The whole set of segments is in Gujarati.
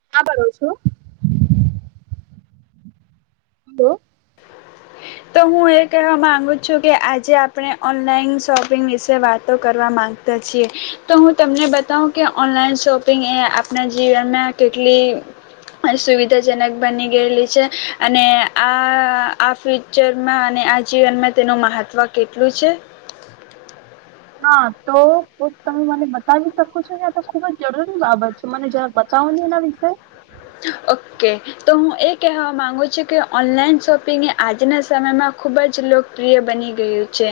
[unintelligible] કરો છો? દો. તો હું એ કહેવા માંગુ છું કે આજે આપણે ઓનલાઈન શોપિંગ વિશે વાતો કરવા માંગતા છીએ. તો હું તમને બતાવું કે ઓનલાઈન શોપિંગ એ આપણા જીવનના કેટલી અન સુવિધાજનક બની ગયેલી છે અને આ આ આ ફ્યુચરમાં અને આ જીવનમાં તેનું મહત્ત્વ કેટલું છે. હા તો તો તમે મને બતાવી શકો છો ને આ તો ખુબ જ જરૂરી બાબત છે મને જ બતાવો ને એના વિશે. ઓકે તો હું એ કહેવા માગુ છું કે ઓનલાઈન શોપિંગ એ આજના સમયમાં ખૂબ જ લોકપ્રિય બની ગયું છે.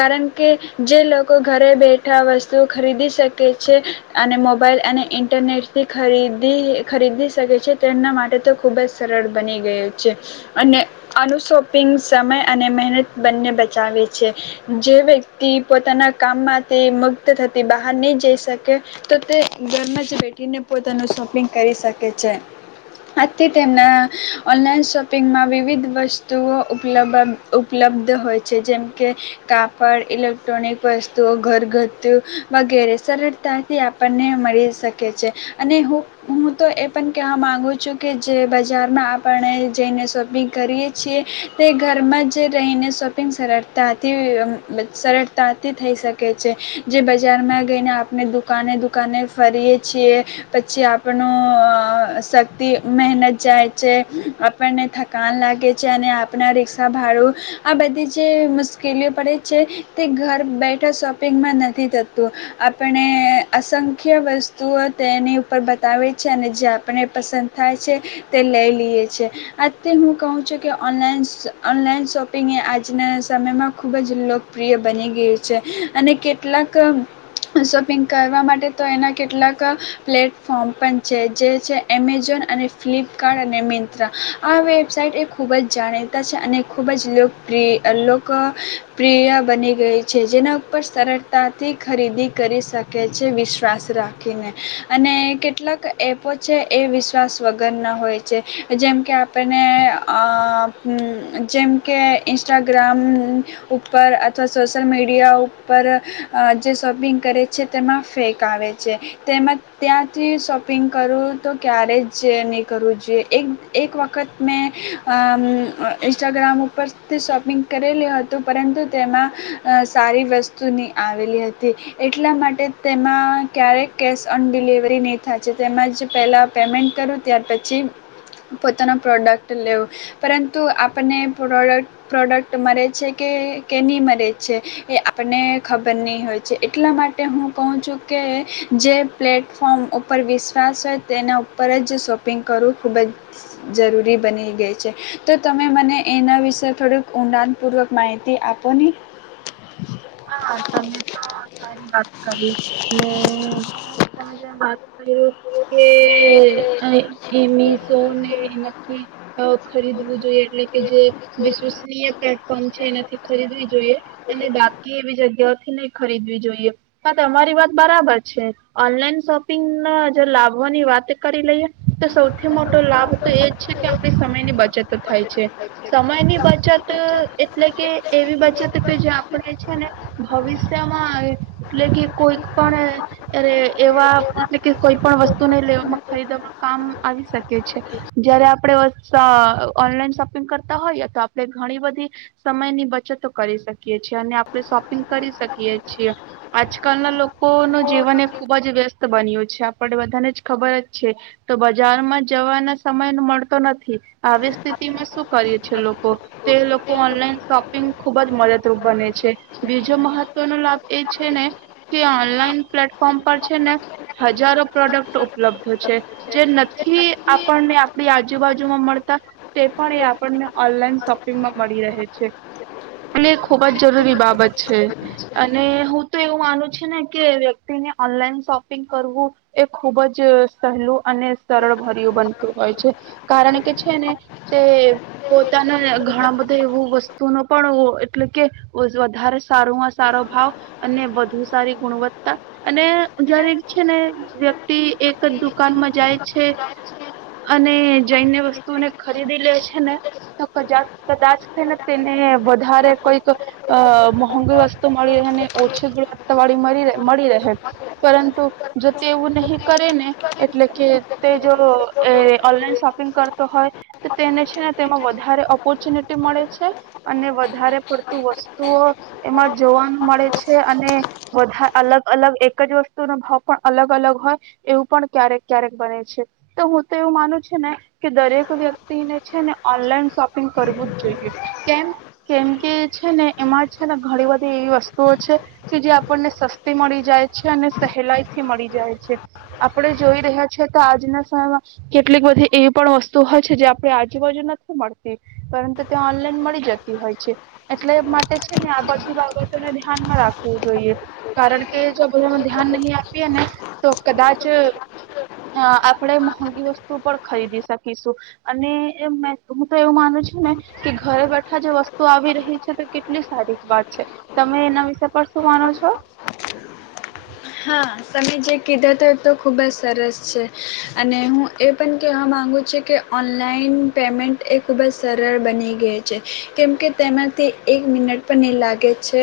કારણ કે જે લોકો ઘરે બેઠા વસ્તુઓ ખરીદી શકે છે અને મોબાઈલ અને ઇન્ટરનેટથી ખરીદી ખરીદી તગે છે તેમના માટે તો ખૂબ જ સરળ બની ગયું છે. અને આનું શોપિંગ સમય અને મહેનત બંને બચાવે છે. જે વ્યક્તિ પોતાના કામમાંથી મુક્ત થતી બહાર નહીં જઈ શકે તો તે ઘરમાં જ બેઠીને પોતાનું શોપિંગ કરી શ કે છે. આજથી તેમના ઓનલાઈન શોપિંગમાં વિવિધ વસ્તુઓ ઉપલબ ઉપલબ્ધ હોય છે. જેમકે કાપડ, ઇલેક્ટ્રોનિક વસ્તુઓ, ઘરગથ્થુ વગેરે સરળતાથી આપણને મળી શકે છે. અને હું હું તો એ પણ કહેવા માગું છું કે જે બજારમાં આપણે જઈને શોપિંગ કરીએ છીએ તે ઘરમાં જ રહીને શોપિંગ સરળતાથી અ સરળતાથી થઈ શકે છે. જે બજારમાં ગઈને આપણે દુકાને દુકાને ફરીએ છીએ પછી આપણું અ અ શક્તિ મહેનત જાય છે આપણને થકાન લાગે છે અને આપણાં રિક્ષા ભાડું આ બધી જે મુશ્કેલીઓ પડે છે તે ઘર બેઠા શોપિંગમાં નથી થતું. આપણે અસંખ્ય વસ્તુઓ તેની ઉપર બતાવે છે અને જે આપને પસંદ થાય છે તે લઈ લઈએ છે. અથી હું કહું છું કે ઓનલાઈન ઓનલાઈન શોપિંગ એ આજના સમયમાં ખૂબ જ લોકપ્રિય બની ગયું છે. અને કેટલાક શોપિંગ કરવા માટે તો એના કેટલાક પ્લેટફોર્મ પણ છે. જે છે એમેઝોન, અને ફ્લિપકાર, અને મિંત્રા આ વેબસાઇટ એ ખૂબ જ જાણીતા છે અને ખૂબ જ લોકપ્રિ લોક પ્રિય બની ગઈ છે. જેના ઉપર સરળતાથી ખરીદી કરી શકે છે વિશ્વાસ રાખીને. અને કેટલાક એપો છે એ વિશ્વાસ વગરના હોય છે. જેમકે આપણને અ અમ જેમ કે ઇન્સ્ટાગ્રામ ઉપર અથવા સોશિલ મીડિયા ઉપર અ જે શોપિંગ કરે છે તેમાં ફેક આવે છે તેમમાં ત્યાંથી શોપિંગ કરવું તો ક્યારે જ નહીં કરવું જોઈએ એક એક વખત મેં અ અમ ઇન્સ્ટાગ્રામ ઉપરથી શોપિંગ કરેલી હતું પરંતુ અ તેમાં સારી વસ્તુ નિ આવેલી હતી એટલા માટે તેમાં ક્યારેય કેશ ઓન ડિલિવરી નિ થાય છે તેમાં જ પહેલાં પેમેન્ટ કરું ત્યાર પછી પોતાનો પ્રોડક્ટ લેવું પરંતુ આપણને પ્રોડક્ટ પ્રોડક્ટ મલે છે કે કે ની મલે છે એ આપણને ખબર ની હોય છે એટલા માટે હું કહુ છું કે જે પ્લેટફોર્મ ઉપર વિશ્વાસ જ તેના ઉપર જ શોપિંગ કરવું ખૂબ જ જરૂરી બની ગઈ છે. તો તમે મને એના વિશે થોડુંક ઊંડાણપૂર્વક માહિતી આપો ની. હા તમે તો સારી વાત કરી ને [inaudible] [unintelligible] ખરીદવું જોઈએ એટલે કે જે વિશ્વસનીય પ્લેટફોર્મ છે એનાથી ખરીદવી જોઈએ અને બાકી એવી જગ્યાઓથી નહી ખરીદવી જોઈએ હા તમારી વાત બરાબર છે ઓનલાઈન શોપિંગ ના જ લાભવાની વાત કરી લઈએ તો સૌથી મોટો લાભ તો એજ છે કે આપડી સમયની બચત થાય છે. સમયની બચત અ એટલે કે એવી બચત કે જે આપણે [unintelligible] ભવિષ્યમાં એટલે કે, કોઈક પણ એ-એ એવા એટલે કે કોઈ પણ વસ્તુને લેવામાં ખરીદવામાં કામ આવી શકે છે, જ્યારે આપ આપળે [unintelligible] ઓનલાઈન શોપિંગ કરતા હોઈએ, તો આપળે ઘણી બધી સમયની બચતો કરી શકીએ. [unintelligible] આપળે શોપિંગ કરી શકીએ છીએ. આજકાલના લોકો નું જીવન એ ખુબ જ વ્યસ્ત બન્યું છે, આપણ બધાનેજ ખબર જ છે, તો બજારમાં જવાના સમય મળતો નથી. આવી સ્થિતિમાં શું કરીએ છે લોકો. તે લોકો ઓનલાઈન શોપિંગ ખુબ જ મદદરૂપ બને છે. બીજો મહત્વનો લાભ એ છે ને કે, ઓનલાઈન પ્લેટફોર્મ પર છે ને, હજારો પ્રોડક્ટ ઉપલબ્ધ છે. જે નથી આપણને આપળી આજુબાજુમાં મળતા તે પણ એ આપણને ઓનલાઈન શોપિંગમાં મળી રહે છે. [unintelligible] ખૂબ જ જરૂરી બાબત છે અને હું તો એવું માનું છું ને કે વ્યક્તિને ઓનલાઈન શોપિંગ કરવું એ ખૂબ જ સહેલું અને સરળ ભર્યું બનતું હોય છે, કારણ કે છે ને તે પોતાના ઘણા બધા એવું વસ્તુનો પણ એટલે કે, [unintelligible] વધારે સારુંમાં સારો ભાવ, અને વધુ સારી ગુણવત્તા અને [unintelligible] છે ને વ્યક્તિ એક જ દુકાનમાં જાય છે અને જઈને વસ્તુઓને ખરીદી લે છે ને તો, [unintelligible] કદાચ છે ને તેને વધારે કઈક અ મોંઘી વસ્તુ મળી રેહ ને ઓછી ગુણવત્તા વાળી મરી મળી રહે, પરંતુ જો તે એવું નહી કરે ને, એટલે કે તે જો એ ઓનલાઈન શોપિંગ કરતો હોય તો તેને છે ને તેમાં વધારે ઓપોર્ચ્યુનિટી મળે છે, અને વધારે પડતું વસ્તુઓ એમાં જોવાનું મળે છે અને વધા અલગ અલગ એક જ વસ્તુનો ભાવ પણ અલગ અલગ હોય, એવું પણ ક્યારેક ક્યારેક બને છે. તો હું તો એવું માનું છું ને કે દરેક વ્યક્તિને, છેને ઓનલાઈન શોપિંગ કરવું જ જોઈએ. કેમ, કેમ કે છે ને એમાં છે ને ઘણી બધી એવી વસ્તુઓ છે કે જે આપણને સસ્તી મળી જાય છે અને સહેલાઈ થી મળી જાય છે, આપણે જોઈ રહ્યા છેએ તો આજના સમયમાં કેટલીક બધી એવી પણ વસ્તુ હોય છે જે આપણે આજુબાજુ નથી મળતી, પરંતુ તે ઓનલાઈન મળી જતી હોય છે. એટલે માટે છે ને આ બધી બાબતોને ધ્યાનમાં રાખવું જોઈએ, કારણકે જો બધામાં ધ્યાન નહીં આપીએ ને તો કદાચ અ આપળે મોંંગી વસ્તુ પણ ખરીદી શકીશું અને એમ મેં હું તો એવું માનું છું ને, કે ઘરે બેઠા જે વસ્તુ આવી રહી આવી રહી છે, તો કેટલી સારી વાત છે, તમે એના વિશે પર શું માનો છો? હા, તમે જે કીધું તે તો ખૂબજ સરસ છે અને હું એ પણ કહેવા માગુ છું કે, ઓનલાઈન પેમેન્ટ એ ખૂબજ સરળ બની ગઈ છે, કેમકે તેમાંથી એક મિનટ પણ ની લાગે છે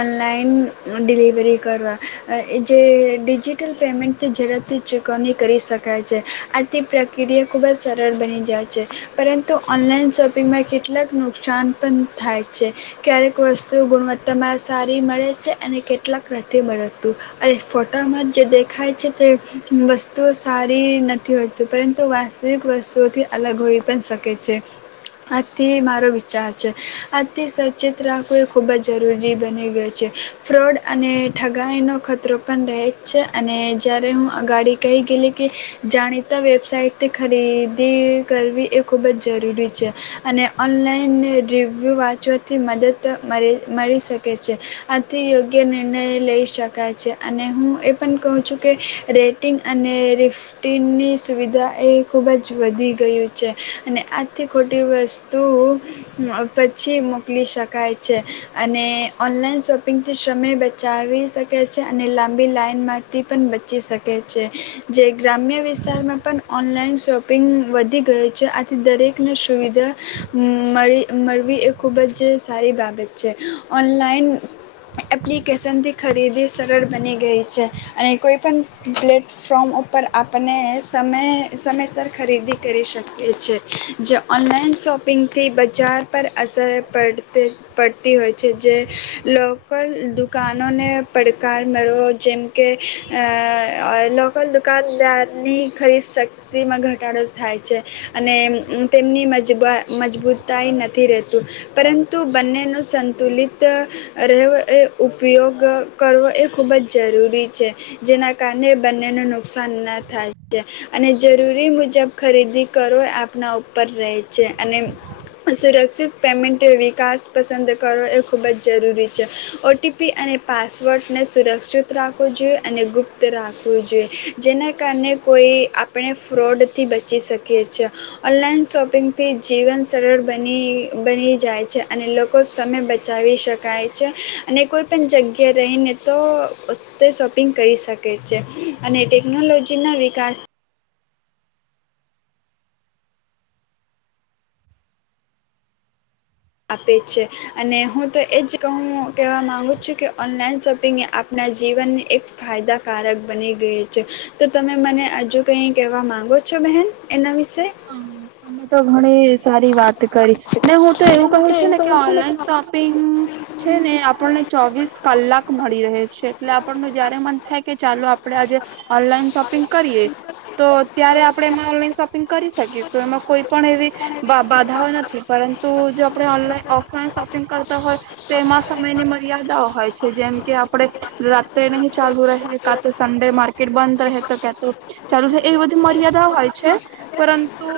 ઓનલાઈન ડિલિવરી કરવા અ જે એ ડિજિટલ પેમેન્ટથી ઝડપથી ચૂકવણી કરી શકાય છે, આ તે પ્રક્રિયા ખૂબ જ સરળ બની જાય છે, પરંતુ ઓનલાઈન શોપિંગમાં કેટલાક નુકસાન પણ થાય છે. ક્યારેક વસ્તુઓ ગુણવત્તામાં સારી મળે છે, અને કેટલાક રતે [unintelligible] તું [unintelligible] ફોટામાં જે દેખાય છે, તે વસ્તુ સારી નથી હોય છે, પરંતુ વાસ્તવિક વસ્તુઓથી અલગ હોઈ પણ શકે છે. આથી મારો વિચાર છે, આજથી સચેત રાખવું એ ખૂબજ જરૂરી બની ગય છે. ફ્રોડ અને ઠગાઈનો ખતરો પણ રહે જ છે અને જ્યારે હું અગાડી કેય ગેલી કે જાણીતા વેબસાઇટથી ખરીદી કરવી એ ખૂબ જ જરૂરી છે, અને ઓનલાઈન રિવ્યૂ વાંચવાથી મદત મળે મળી શકે છે. આથી યોગ્ય નિર્ણય લઈ શકાય છે અને હું એ પણ કહું છું કે રેટિંગ અને રિફ્ટિની સુવિધા એ ખૂબજ વધી ગયું છે અને આથી ખોટી વસ્તુ [unintelligible] પછી મોકલી શકાય છે અને ઓનલાઈન શોપિંગથી સમય બચાવી શકે છ અને લાંબી લનમાંથી પણ બચી શકે છે. જે ગ્રામ્ય વિસ્તારમાં પણ ઓનલાઈન શોપિંગ વધી ગયું છે, આથી દરેકને સુવિધા [unintelligible] અમ મળી મળવી એ ખૂબ જ સારી બાબત છે. ઓનલાઈન એપ્લિકેશનથી ખરીદી સરળ બની ગઈ છે અને કોઈપણ પ્લેટફોર્મ ઉપર આપણને સમય સમયસર ખરીદી કરી શકે છે. જે ઓનલાઈન શોપિંગથી બજાર પર અસરે પડતે પડતી હોય છે, જે લોકલ દુકાનોને પડકાર મરવો, જેમકે અહ લોકલ દુકાનદારની ખરીદ શક્તિમાં ઘટાડો થાય છે અને તેમની મજબાઈ મજબૂતાઈ નથી રહેતું, પરંતુ બંનેનો સંતુલિત રહેવ એ ઉપયોગ કરવો એ ખૂબજ જરૂરી છે, જેના કારણે બંનેને નુકસાન ના થાય અને જરૂરી મુજબ ખરીદી કરો એ આપના ઉપર રહે છે અને સુરક્ષિત પેમેન્ટ વિકાસ પસંદ કરો એ ખૂબજ જરૂરી છે, ઓટીપી અને પાસ સ્વટને સુરક્ષિત રાખવું જોઈએ અને ગુપ્ત રાખવું જોઈએ, જેના કારણે કોઈ આપણે ફ્રોડથી બચી શકીએ છીએ. ઓનલાઈન શોપિંગથી જીવન સરળ બની બની જાય છે અને લોકો સમય બચાવી શકાય છે અને કોઈપણ જગ્યા કે રહીને તો તે શોપિંગ કરી શકે છે અને ટેકનોલોજીના વિકાસ આપે છે અને હું તો એજ કહું કહેવા માંગુ છું કે ઓનલાઈન શોપિંગ એ આપણા જીવનને એક ફાયદાકારક બની ગય છે, તો તમે મને હજુ કઈ કહેવા માંગો છો, બહેન? એના વિશે હા, અમે તો હણે સારી વાત કરી ને હું તો એવું કહું છ ને કે ઓનલાઈન શોપિંગ છે ને આપણને ચોવીસ કલાક મળી રહે છે, એટલે આપણ જયારે મન થાય કે ચાલો આપડે આજે ઓનલાઈન શોપિંગ કરીએ તો ત્યારે આપણે એમાં ઓનલાઈન શોપ કરી શકીશ, એમાં કોઈ પણ એવી બાધાઓ નથી, પરંતુ જો આપણે ઓનલાઈન, ઓફલાઈન શોપ કરતા હોય, તો તેમાં સમયની મર્યાદાઓ હોય. જેમકે આપડે રાત્રે નહી ચાલુ રહે, કા તો સન્ડે માર્કેટ બંધ રહે, તો કા તો ચાલુ રહે, એવી બધી મર્યાદા હોય છે. પરંતુ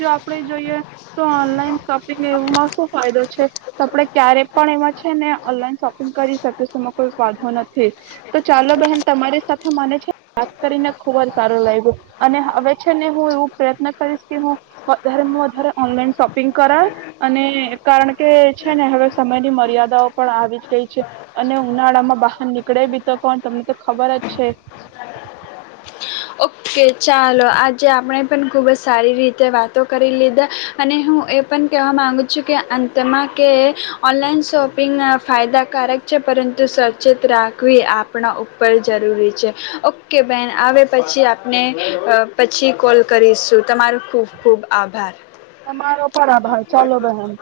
જો આપડે જોઈએ, તો ઓનલાઈન શોપિંગ એવમાં શું ફાયદો છે, આપડે ક્યારે પણ એમાં છે ને ઓનલાઈન શોપિંગ કરી શકીશું એમાં કોઈ ફાયંધો નથી, તો ચાલો બહેન તમારી સાથે મને છે વાત કરીને ખુબ જ સારો લ્યો અને હવે છે ને હું એવું પ્રયત્ન કરીશ કે હું વધારે વધારે ઓનલાઈન શોપિંગ કરાય અને કારણ કે છે ને હવે સમયની મર્યાદાઓ પણ આવી જ ગઈ છે અને ઉનાળા માં બહાર નીકળે બી તો કોણ તમને તો ખબરજ છે. ઓકે ચાલો આજે આપણે પણ ખૂબ જ સારી રીતે વાતો કરી લીધા અને હું એ પણ કહેવા માગું છું કે અંતમાં કે ઓનલાઈન શોપિંગ ફાયદાકારક છે, પરંતુ સચેત રાખવી આપણા ઉપર જરૂરી છે. ઓકે બેહેન, આવે પછી આપ ને પછી કોલ કરીશું, તમારો ખુબ ખુબ આભાર. તમારો પણ આભાર, ચાલો બહેન.